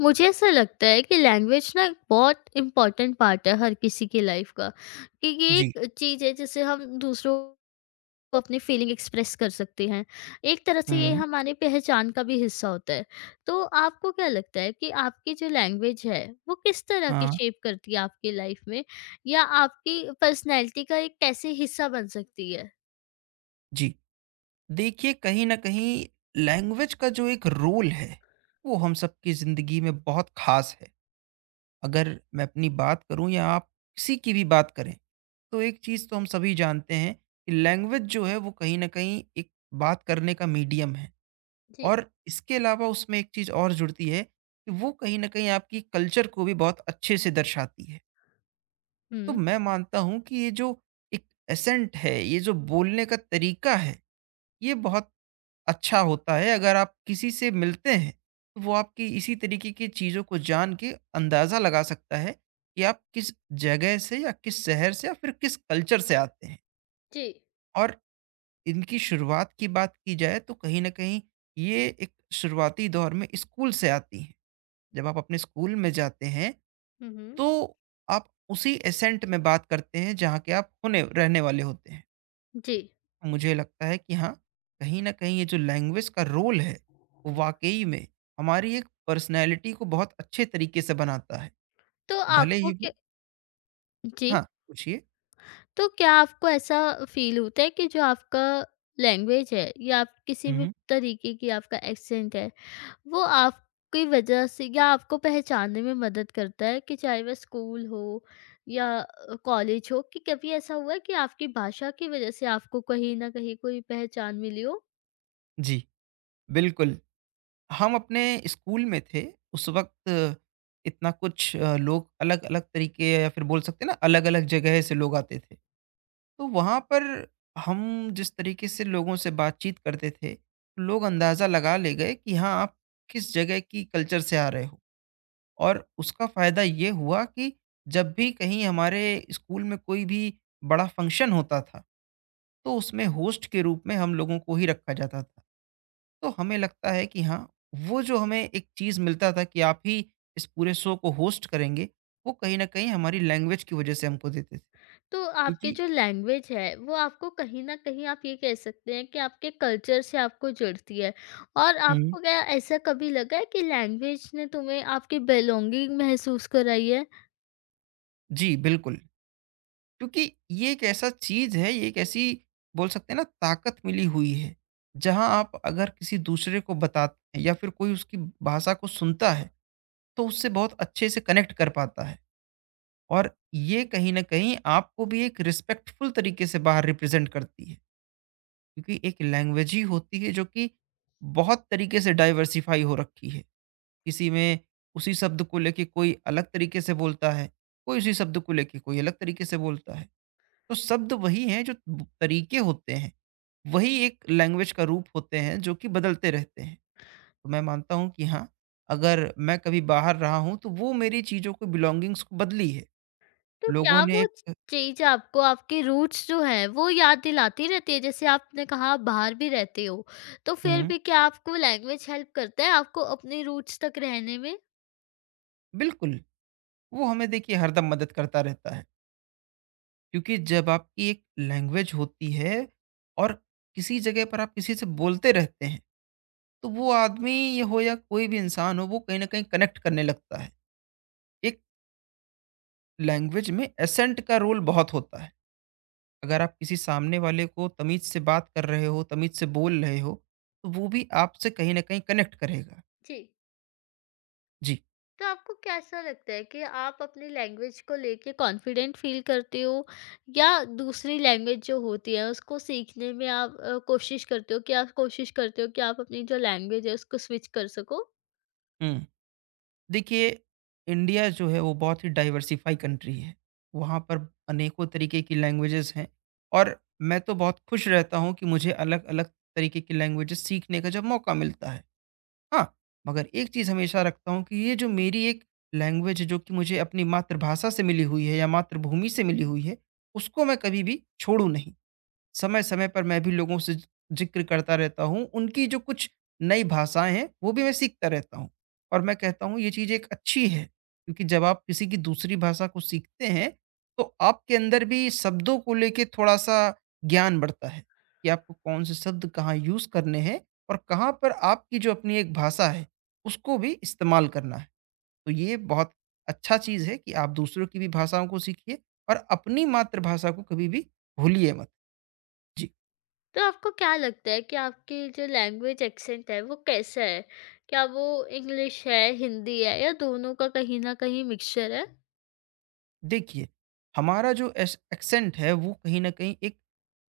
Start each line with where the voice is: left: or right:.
left: मुझे ऐसा लगता है कि लैंग्वेज ना एक बहुत इम्पोर्टेंट पार्ट है हर किसी की लाइफ का कि ये
right: जी।
left: एक चीज़ है जिससे हम दूसरों को अपनी फीलिंग एक्सप्रेस कर सकते हैं। एक तरह से ये
right: हुँ।
left: हमारी पहचान का भी हिस्सा होता है। तो आपको क्या लगता है कि आपकी जो लैंग्वेज है वो किस तरह की
right: हाँ।
left: शेप करती है आपकी लाइफ में, या आपकी पर्सनैलिटी का एक कैसे हिस्सा बन सकती है?
right: जी। देखिए, कहीं न कहीं लैंग्वेज का जो एक रोल है, वो हम सबकी ज़िंदगी में बहुत ख़ास है। अगर मैं अपनी बात करूँ या आप किसी की भी बात करें, तो एक चीज़ तो हम सभी जानते हैं कि लैंग्वेज जो है, वो कहीं न कहीं एक बात करने का मीडियम है।
left: जी।
right: और इसके अलावा उसमें एक चीज़ और जुड़ती है कि वो कहीं न कहीं आपकी कल्चर को भी बहुत अच्छे से दर्शाती है। तो
left: हम्म।
right: मैं मानता हूँ कि ये जो एक एसेंट है, ये जो बोलने का तरीका है, ये बहुत अच्छा होता है। अगर आप किसी से मिलते हैं तो वो आपकी इसी तरीके की चीज़ों को जान के अंदाज़ा लगा सकता है कि आप किस जगह से या किस शहर से या फिर किस कल्चर से आते हैं।
left: जी।
right: और इनकी शुरुआत की बात की जाए तो कहीं ना कहीं ये एक शुरुआती दौर में स्कूल से आती हैं। जब आप अपने स्कूल में जाते हैं
left: हम्म।
right: तो आप उसी एसेंट में बात करते हैं जहाँ के आप होने रहने वाले होते हैं।
left: जी।
right: मुझे लगता है कि हाँ, कहीं न कहीं ये जो लैंग्वेज का रोल है, वो वाक़ई में हमारी एक पर्सनैलिटी को बहुत अच्छे तरीके से बनाता है।
left: तो
right: भले
left: आपको
right: ही
left: क्या
right: वो
left: जी।
right: हाँ, पूछिए?
left: तो क्या आपको ऐसा फ़ील होता है कि जो आपका लैंग्वेज है या आप किसी
right: हुँ,
left: भी
right: हुँ।
left: तरीके की आपका एक्सेंट है, वो आपकी वजह से या आपको पहचानने में मदद करता है कि चाहे वह स्कूल हो या कॉलेज हो, कि कभी ऐसा हुआ है कि आपकी भाषा की वजह से आपको कहीं न कहीं कोई पहचान मिली हो?
right: जी, बिल्कुल। हम अपने स्कूल में थे, उस वक़्त इतना कुछ लोग अलग-अलग तरीके या फिर बोल सकते हैं ना, अलग-अलग जगह से लोग आते थे। तो वहाँ पर हम जिस तरीके से लोगों से बातचीत करते थे, लोग अंदाज़ा लगा ले गए कि हाँ, आप किस जगह की कल्चर से आ रहे हो। और उसका फ़ायदा ये हुआ कि जब भी कहीं हमारे स्कूल में कोई भी बड़ा फंक्शन होता था, तो उसमें होस्ट के रूप में हम लोगों को ही रखा जाता था। तो हमें लगता है कि हाँ, वो जो हमें एक चीज़ मिलता था कि आप ही इस पूरे शो को होस्ट करेंगे, वो कहीं न कहीं हमारी लैंग्वेज की वजह से हमको देते थे।
left: तो आपकी
right: क्योंकि
left: जो लैंग्वेज है, वो आपको कहीं न कहीं, आप ये कह सकते हैं कि आपके कल्चर से आपको जुड़ती है। और
right: हुँ।
left: आपको क्या ऐसा कभी लगा है कि लैंग्वेज ने तुम्हें आपकी बिलॉन्गिंग महसूस कराई है?
right: जी, बिल्कुल। क्योंकि ये एक ऐसा चीज है, ये एक ऐसी बोल सकते हैं ना ताकत मिली हुई है, जहाँ आप अगर किसी दूसरे को बताते हैं या फिर कोई उसकी भाषा को सुनता है, तो उससे बहुत अच्छे से कनेक्ट कर पाता है। और ये कहीं न कहीं आपको भी एक रिस्पेक्टफुल तरीके से बाहर रिप्रेज़ेंट करती है, क्योंकि एक लैंग्वेज ही होती है जो कि बहुत तरीके से डाइवर्सिफ़ाई हो रखी है। किसी में उसी शब्द को लेके कोई अलग तरीके से बोलता है, कोई उसी शब्द को लेके कोई अलग तरीके से बोलता है। तो शब्द वही हैं, जो तरीके होते हैं, वही एक लैंग्वेज का रूप होते हैं जो कि बदलते रहते हैं। तो मैं मानता हूँ कि हाँ, अगर मैं कभी बाहर रहा हूँ तो वो मेरी चीज़ों को बिलॉन्गिंग्स को बदली है।
left: तो
right: लोगों
left: क्या
right: ने
left: वो
right: एक
left: च चीज़ आपको आपके रूट्स जो हैं, वो याद दिलाती रहती है? जैसे आपने कहा आप बाहर भी रहते हो, तो फिर
right: हुँ,
left: भी क्या आपको लैंग्वेज हेल्प करता है आपको अपने रूट्स तक रहने में?
right: बिल्कुल, वो हमें देखिए हरदम मदद करता रहता है। क्योंकि जब आपकी एक लैंग्वेज होती है और किसी जगह पर आप किसी से बोलते रहते हैं, तो वो आदमी ये हो या कोई भी इंसान हो, वो कहीं न कहीं कनेक्ट करने लगता है। एक लैंग्वेज में एसेंट का रोल बहुत होता है। अगर आप किसी सामने वाले को तमीज़ से बात कर रहे हो, तमीज़ से बोल रहे हो, तो वो भी आपसे कहीं न कहीं कनेक्ट करेगा।
left: जी।
right: जी।
left: तो आपको कैसा लगता है कि आप अपनी लैंग्वेज को लेके कॉन्फिडेंट फील करते हो, या दूसरी लैंग्वेज जो होती है उसको सीखने में आप कोशिश करते हो कि आप अपनी जो लैंग्वेज है उसको स्विच कर सको?
right: हुँ। देखिए, इंडिया जो है वो बहुत ही डाइवर्सिफ़ाई कंट्री है। वहाँ पर अनेकों तरीके की लैंग्वेजेज़ हैं और मैं तो बहुत खुश रहता हूँ कि मुझे अलग-अलग तरीके की लैंग्वेजेज़ सीखने का जब मौका मिलता है। हाँ, मगर एक चीज़ हमेशा रखता हूँ कि ये जो मेरी एक लैंग्वेज है जो कि मुझे अपनी मातृभाषा से मिली हुई है या मातृभूमि से मिली हुई है, उसको मैं कभी भी छोड़ूँ नहीं। समय-समय पर मैं भी लोगों से ज़िक्र करता रहता हूँ, उनकी जो कुछ नई भाषाएँ हैं, वो भी मैं सीखता रहता हूँ। और मैं कहता हूँ ये चीज़ एक अच्छी है, क्योंकि जब आप किसी की दूसरी भाषा को सीखते हैं, तो आपके अंदर भी शब्दों को लेके थोड़ा-सा ज्ञान बढ़ता है, कि आपको कौन से शब्द कहाँ यूज़ करने हैं और कहाँ पर आपकी जो अपनी एक भाषा है, उसको भी इस्तेमाल करना है। तो ये बहुत अच्छा चीज़ है कि आप दूसरों की भी भाषाओं को सीखिए और अपनी मातृभाषा को कभी भी भूलिए मत। जी।
left: तो आपको क्या लगता है कि आपकी जो लैंग्वेज एक्सेंट है वो कैसा है? क्या वो इंग्लिश है, हिंदी है, या दोनों का कहीं ना कहीं मिक्सचर है?
right: देखिए, हमारा जो एस एक्सेंट है वो कहीं न कहीं एक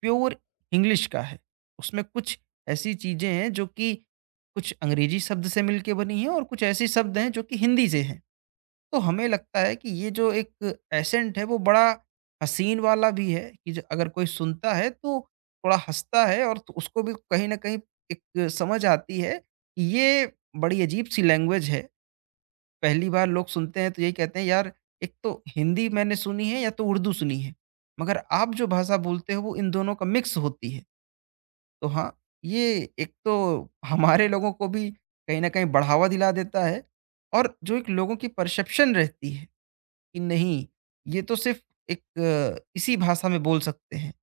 right: प्योर इंग्लिश का है। उसमें कुछ ऐसी चीज़ें हैं जो कि कुछ अंग्रेज़ी शब्द से मिलके बनी हैं और कुछ ऐसे शब्द हैं जो कि हिंदी से हैं। तो हमें लगता है कि ये जो एक एसेंट है वो बड़ा हसीन वाला भी है कि ज अगर कोई सुनता है तो थोड़ा हँसता है, और तो उसको भी कहीं न कहीं एक समझ आती है कि ये बड़ी अजीब-सी लैंग्वेज है। पहली बार लोग सुनते हैं तो यही कहते हैं, यार, एक तो हिंदी मैंने सुनी है या तो उर्दू सुनी है। मगर आप जो भाषा बोलते हो वो इन दोनों का मिक्स होती है। तो हाँ, ये एक तो हमारे लोगों को भी कहीं न कहीं बढ़ावा दिला देता है। और जो एक लोगों की परसेप्शन रहती है कि नहीं, ये तो सिर्फ़ एक इसी भाषा में बोल सकते हैं।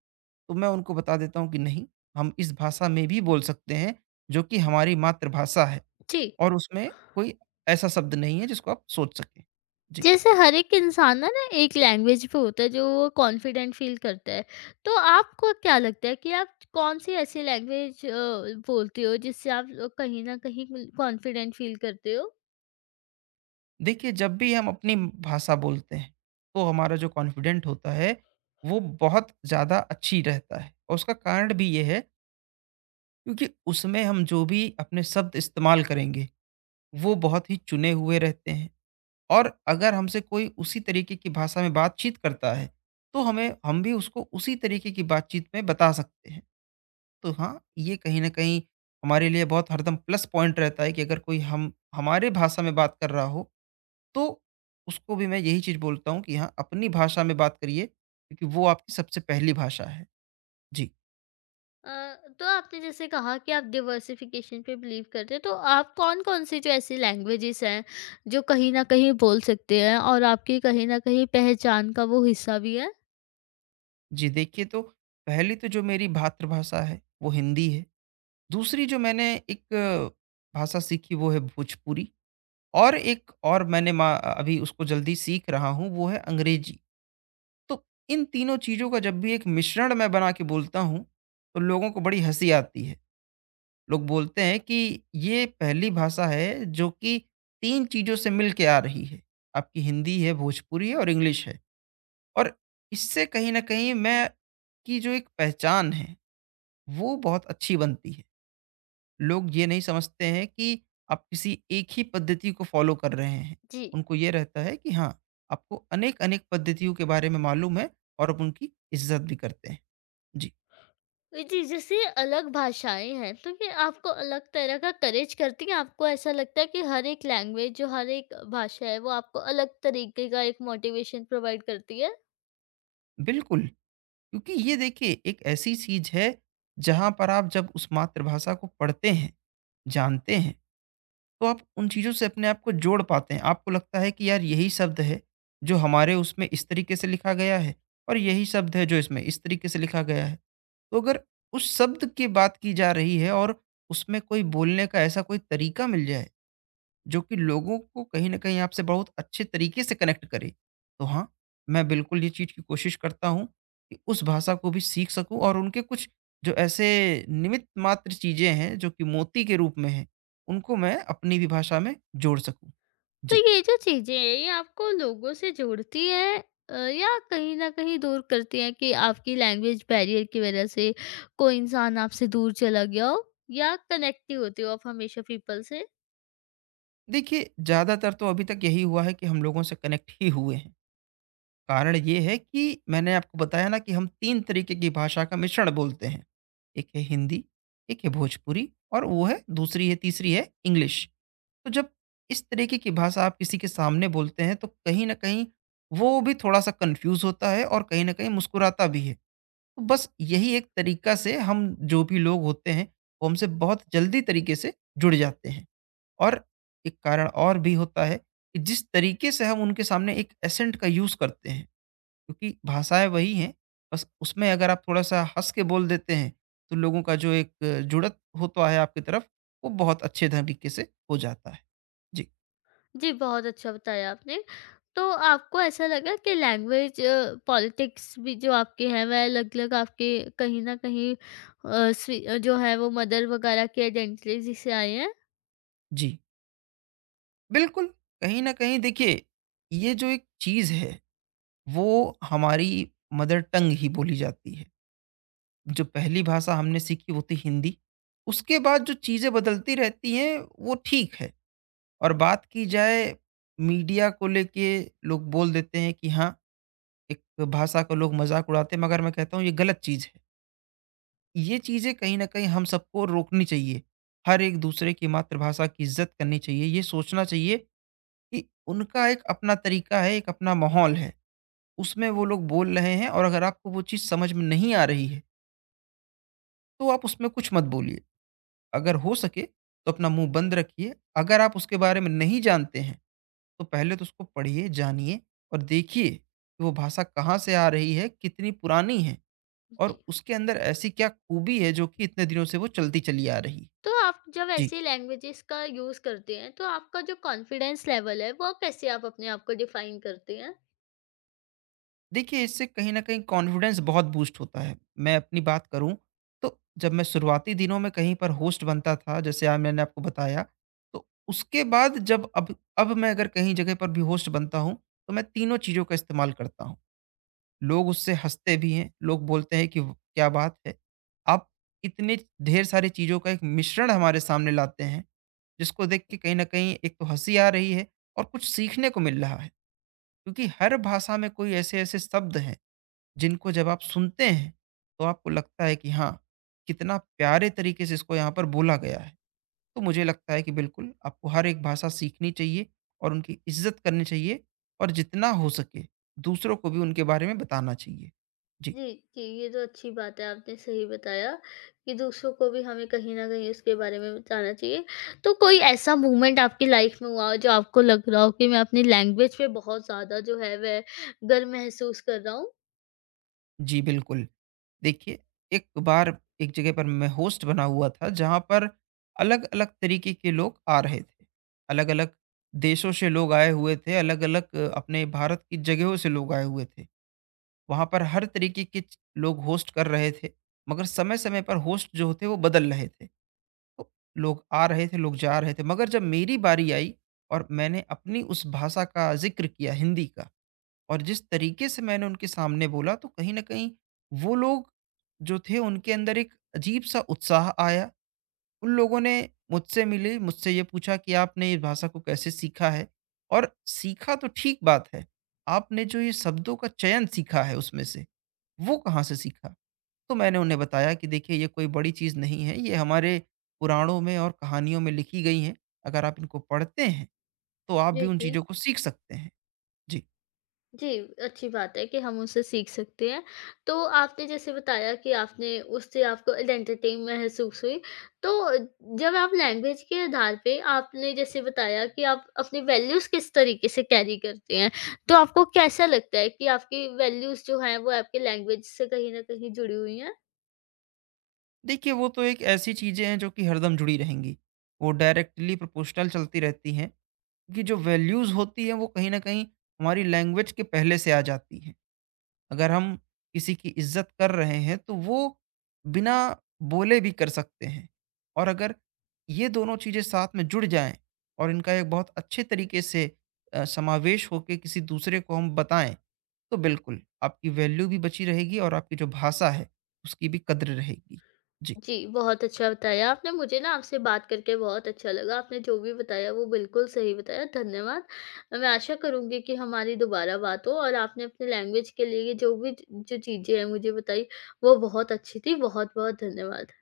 right: तो मैं उनको बता देता हूँ कि नहीं, हम इस भाषा में भी बोल सकते हैं जो कि हमारी मातृभाषा है।
left: जी।
right: और उसमें कोई ऐसा शब्द नहीं है जिसको आप सोच सकें। जी।
left: जैसे हर एक इंसान ना ना एक लैंग्वेज पे होता है जो वो कॉन्फिडेंट फील करता है, तो आपको क्या लगता है कि आप कौन सी ऐसी लैंग्वेज बोलते हो जिससे आप कहीं ना कहीं कॉन्फिडेंट फील करते हो?
right: देखिए, जब भी हम अपनी भाषा बोलते हैं तो हमारा जो कॉन्फिडेंट होता है वो बहुत ज़्यादा अच्छी रहता है, और उसका कारण भी ये है क्योंकि उसमें हम जो भी अपने शब्द इस्तेमाल करेंगे वो बहुत ही चुने हुए रहते हैं। और अगर हमसे कोई उसी तरीके की भाषा में बातचीत करता है तो हमें, हम भी उसको उसी तरीके की बातचीत में बता सकते हैं। तो हाँ, ये कहीं ना कहीं हमारे लिए बहुत हरदम प्लस पॉइंट रहता है कि अगर कोई हम हमारे भाषा में बात कर रहा हो तो उसको भी मैं यही चीज़ बोलता हूँ कि हाँ, अपनी भाषा में बात करिए क्योंकि वो आपकी सबसे पहली भाषा है। जी।
left: अ, तो आपने जैसे कहा कि आप डिवर्सिफिकेशन पे बिलीव करते हो, तो आप कौन कौन सी जो ऐसी लैंग्वेजेस हैं जो कहीं ना कहीं बोल सकते हैं और आपकी कहीं ना कहीं पहचान का वो हिस्सा भी है?
right: जी, देखिए, तो पहली तो जो मेरी मातृभाषा है, वो हिंदी है। दूसरी जो मैंने एक भाषा सीखी वो है भोजपुरी, और एक और मैंने मा अभी उसको जल्दी सीख रहा हूँ वो है अंग्रेजी। तो इन तीनों चीज़ों का जब भी एक मिश्रण मैं बना के बोलता हूँ, तो लोगों को बड़ी हँसी आती है। लोग बोलते हैं कि ये पहली भाषा है जो कि 3 चीज़ों से मिल के आ रही है। आपकी हिंदी है, भोजपुरी है और इंग्लिश है। और इससे कहीं न कहीं मैं की जो एक पहचान है, वो बहुत अच्छी बनती है। लोग ये नहीं समझते हैं कि आप किसी एक ही पद्धति को फ़ॉलो कर रहे हैं।
left: जी।
right: उनको ये रहता है कि हाँ, आपको अनेक-अनेक पद्धतियों के बारे में मालूम है और आप उनकी इज़्ज़त भी करते हैं। जी,
left: जी, जैसे अलग भाषाएँ हैं, तो ये आपको अलग तरह का करेज करती हैं? आपको ऐसा लगता है कि हर एक लैंग्वेज जो हर एक भाषा है, वो आपको अलग तरीके का एक मोटिवेशन प्रोवाइड करती है?
right: बिल्कुल। क्योंकि ये देखिए एक ऐसी चीज है जहां पर आप जब उस मातृभाषा को पढ़ते हैं, जानते हैं, तो आप उन चीजों से अपने आप को जोड़ पाते हैं। आपको लगता है कि यार, यही शब्द है जो हमारे उसमें इस तरीके से लिखा गया है और यही शब्द है जो इसमें इस तरीके से लिखा गया है। तो अगर उस शब्द की बात की जा रही है और उसमें कोई बोलने का ऐसा कोई तरीका मिल जाए जो कि लोगों को कहीं न कहीं आपसे बहुत अच्छे तरीके से कनेक्ट करे। तो हाँ, मैं बिल्कुल ये चीज़ की कोशिश करता हूँ कि उस भाषा को भी सीख सकूँ, और उनके कुछ जो ऐसे निमित्त मात्र चीज़ें हैं, जो कि मोती के रूप में हैं, उनको मैं अपनी भी भाषा में जोड़ सकूँ।
left: तो
right: जी।
left: ये जो चीज़ें हैं, ये आपको लोगों से जोड़ती हैं, या कहीं न कहीं दूर करती हैं, कि आपकी लैंग्वेज बैरियर की वजह से कोई इंसान आपसे दूर चला गया हो, या कनेक्टिव होते हो आप हमेशा पीपल से?
right: देखिए, ज़्यादातर तो अभी तक यही हुआ है कि हम लोगों से कनेक्ट ही हुए हैं। कारण ये है कि मैंने आपको बताया ना कि हम 3 तरीके की भाषा का मिश्रण बोलते हैं। एक है हिंदी, एक है भोजपुरी और वो है दूसरी है तीसरी है इंग्लिश। तो जब इस तरीके की भाषा आप किसी के सामने बोलते हैं तो कहीं न कहीं वो भी थोड़ा-सा कन्फ्यूज़ होता है और कहीं न कहीं मुस्कुराता भी है। तो बस यही एक तरीका से हम जो भी लोग होते हैं, वो हमसे बहुत जल्दी तरीके से जुड़ जाते हैं। और एक कारण और भी होता है कि जिस तरीके से हम उनके सामने एक एसेंट का यूज़ करते हैं, क्योंकि भाषाएँ वही हैं, बस उसमें अगर आप थोड़ा-सा हँस के बोल देते हैं, तो लोगों का जो एक जुड़त होता है आपकी तरफ, वो बहुत अच्छे तरीके से हो जाता है। जी।
left: जी, बहुत अच्छा बताया आपने। तो आपको ऐसा लगा कि लैंग्वेज पॉलिटिक्स भी जो आपके हैं वह अलग-अलग आपके कहीं न कहीं जो है वो मदर वगैरह की आइडेंटिटी से आए हैं?
right: जी, बिल्कुल। कहीं न कहीं देखिए, ये जो एक चीज़ है, वो हमारी मदर टंग ही बोली जाती है। जो पहली भाषा हमने सीखी वो थी हिंदी। उसके बाद जो चीज़ें बदलती रहती हैं, वो ठीक है। और बात की जाए मीडिया को लेके, लोग बोल देते हैं कि हाँ, एक भाषा का लोग मज़ाक उड़ाते हैं, मगर मैं कहता हूँ ये गलत चीज़ है। ये चीज़ें कहीं न कहीं हम सबको रोकनी चाहिए। हर एक दूसरे की मातृभाषा की इज़्ज़त करनी चाहिए, ये सोचना चाहिए कि उनका एक अपना तरीका है, एक अपना माहौल है। उसमें वो लोग बोल रहे हैं और अगर आपको वो चीज़ समझ में नहीं आ रही है, तो आप उसमें कुछ मत बोलिए। अगर हो सके तो अपना मुँह बंद रखिए। अगर आप उसके बारे में नहीं जानते हैं, तो पहले तो उसको पढ़िए, जानिए और देखिए कि वो भाषा कहाँ से आ रही है, कितनी पुरानी है
left: जी।
right: और उसके अंदर ऐसी क्या खूबी है जो कि इतने दिनों से वो चलती चली आ रही है।
left: तो आप जब
right: जी।
left: ऐसी लैंग्वेजेस का यूज़ करते हैं तो आपका जो कॉन्फिडेंस लेवल है वो कैसे आप अपने आप को डिफाइन करते हैं?
right: देखिए, इससे कहीं न कहीं कॉन्फिडेंस बहुत बूस्ट होता है। मैं अपनी बात करूँ, तो जब मैं शुरुआती दिनों में कहीं पर होस्ट बनता था, जैसे आज मैंने आपको बताया, तो उसके बाद जब अब मैं अगर कहीं जगह पर भी होस्ट बनता हूँ, तो मैं तीनों चीज़ों का इस्तेमाल करता हूँ। लोग उससे हँसते भी हैं, लोग बोलते हैं कि व क्या बात है! आप इतने ढेर सारी चीज़ों का एक मिश्रण हमारे सामने लाते हैं, जिसको देख के कहीं न कहीं एक तो हँसी आ रही है और कुछ सीखने को मिल रहा है। क्योंकि हर भाषा में कोई ऐसे-ऐसे शब्द हैं जिनको जब आप सुनते हैं, तो आपको लगता है कि हाँ, कितना प्यारे तरीके से इसको यहाँ पर बोला गया है। तो मुझे लगता है कि बिल्कुल आपको हर एक भाषा सीखनी चाहिए और उनकी इज़्ज़त करनी चाहिए और जितना हो सके दूसरों को भी उनके बारे में बताना चाहिए। जी।
left: जी, जी, ये तो अच्छी बात है, आपने सही बताया कि दूसरों को भी हमें कहीं न कहीं उसके बारे में बताना चाहिए। तो कोई ऐसा मोमेंट आपकी लाइफ़ में हुआ हो जो आपको लग रहा हो कि मैं अपनी लैंग्वेज पे बहुत ज़्यादा जो है वह गर्व महसूस कर रहा हूँ?
right: जी, बिल्कुल। देखिए, एक बार एक जगह पर मैं होस्ट बना हुआ था जहाँ पर अलग-अलग तरीके के लोग आ रहे थे। अलग-अलग देशों से लोग आए हुए थे, अलग-अलग अपने भारत की जगहों से लोग आए हुए थे। वहाँ पर हर तरीके के लोग होस्ट कर रहे थे मगर समय समय पर होस्ट जो थे वो बदल रहे थे, तो लोग आ रहे थे, लोग जा रहे थे, मगर जब मेरी बारी आई और मैंने अपनी उस भाषा का जिक्र किया हिंदी का और जिस तरीके से मैंने उनके सामने बोला तो कहीं ना कहीं वो लोग जो थे उनके अंदर एक अजीब सा उत्साह आया। उन लोगों ने मुझसे मिले, मुझसे ये पूछा कि आपने इस भाषा को कैसे सीखा है और सीखा तो ठीक बात है, आपने जो ये शब्दों का चयन सीखा है उसमें से वो कहाँ से सीखा? तो मैंने उन्हें बताया कि देखिए ये कोई बड़ी चीज़ नहीं है, ये हमारे पुराणों में और कहानियों में लिखी गई हैं। अगर आप इनको पढ़ते हैं, तो आप भी
left: जी,
right: उन
left: जी।
right: चीज़ों को सीख सकते हैं। जी।
left: जी, अच्छी बात है कि हम उससे सीख सकते हैं। तो आपने जैसे बताया कि आपने उससे आपको आइडेंटिटी महसूस हुई। तो जब आप लैंग्वेज के आधार पे आपने जैसे बताया कि आप अपनी वैल्यूज़ किस तरीके से कैरी करते हैं। तो आपको कैसा लगता है कि आपकी वैल्यूज़ जो हैं वो आपकी लैंग्वेज से कहीं न कहीं जुड़ी हुई हैं?
right: देखिए वो तो एक ऐसी चीज़ें हैं जो कि हरदम जुड़ी रहेंगी। वो डायरेक्टली प्रोपोर्शनल चलती रहती हैं, कि जो वैल्यूज़ होती हैं वो कहीं न कहीं हमारी लैंग्वेज के पहले से आ जाती हैं। अगर हम किसी की इज्जत कर रहे हैं तो वो बिना बोले भी कर सकते हैं और अगर ये दोनों चीज़ें साथ में जुड़ जाएं और इनका एक बहुत अच्छे तरीके से समावेश होकर किसी दूसरे को हम बताएं तो बिल्कुल आपकी वैल्यू भी बची रहेगी और आपकी जो भाषा है उसकी भी कद्र रहेगी। जी।
left: जी, बहुत अच्छा बताया आपने। मुझे ना आपसे बात करके बहुत अच्छा लगा। आपने जो भी बताया वो बिल्कुल सही बताया, धन्यवाद। मैं आशा करूँगी कि हमारी दोबारा बात हो, और आपने अपने लैंग्वेज के लिए जो भी ज जो चीज़ें हैं मुझे बताई, वो बहुत अच्छी थी। बहुत-बहुत धन्यवाद।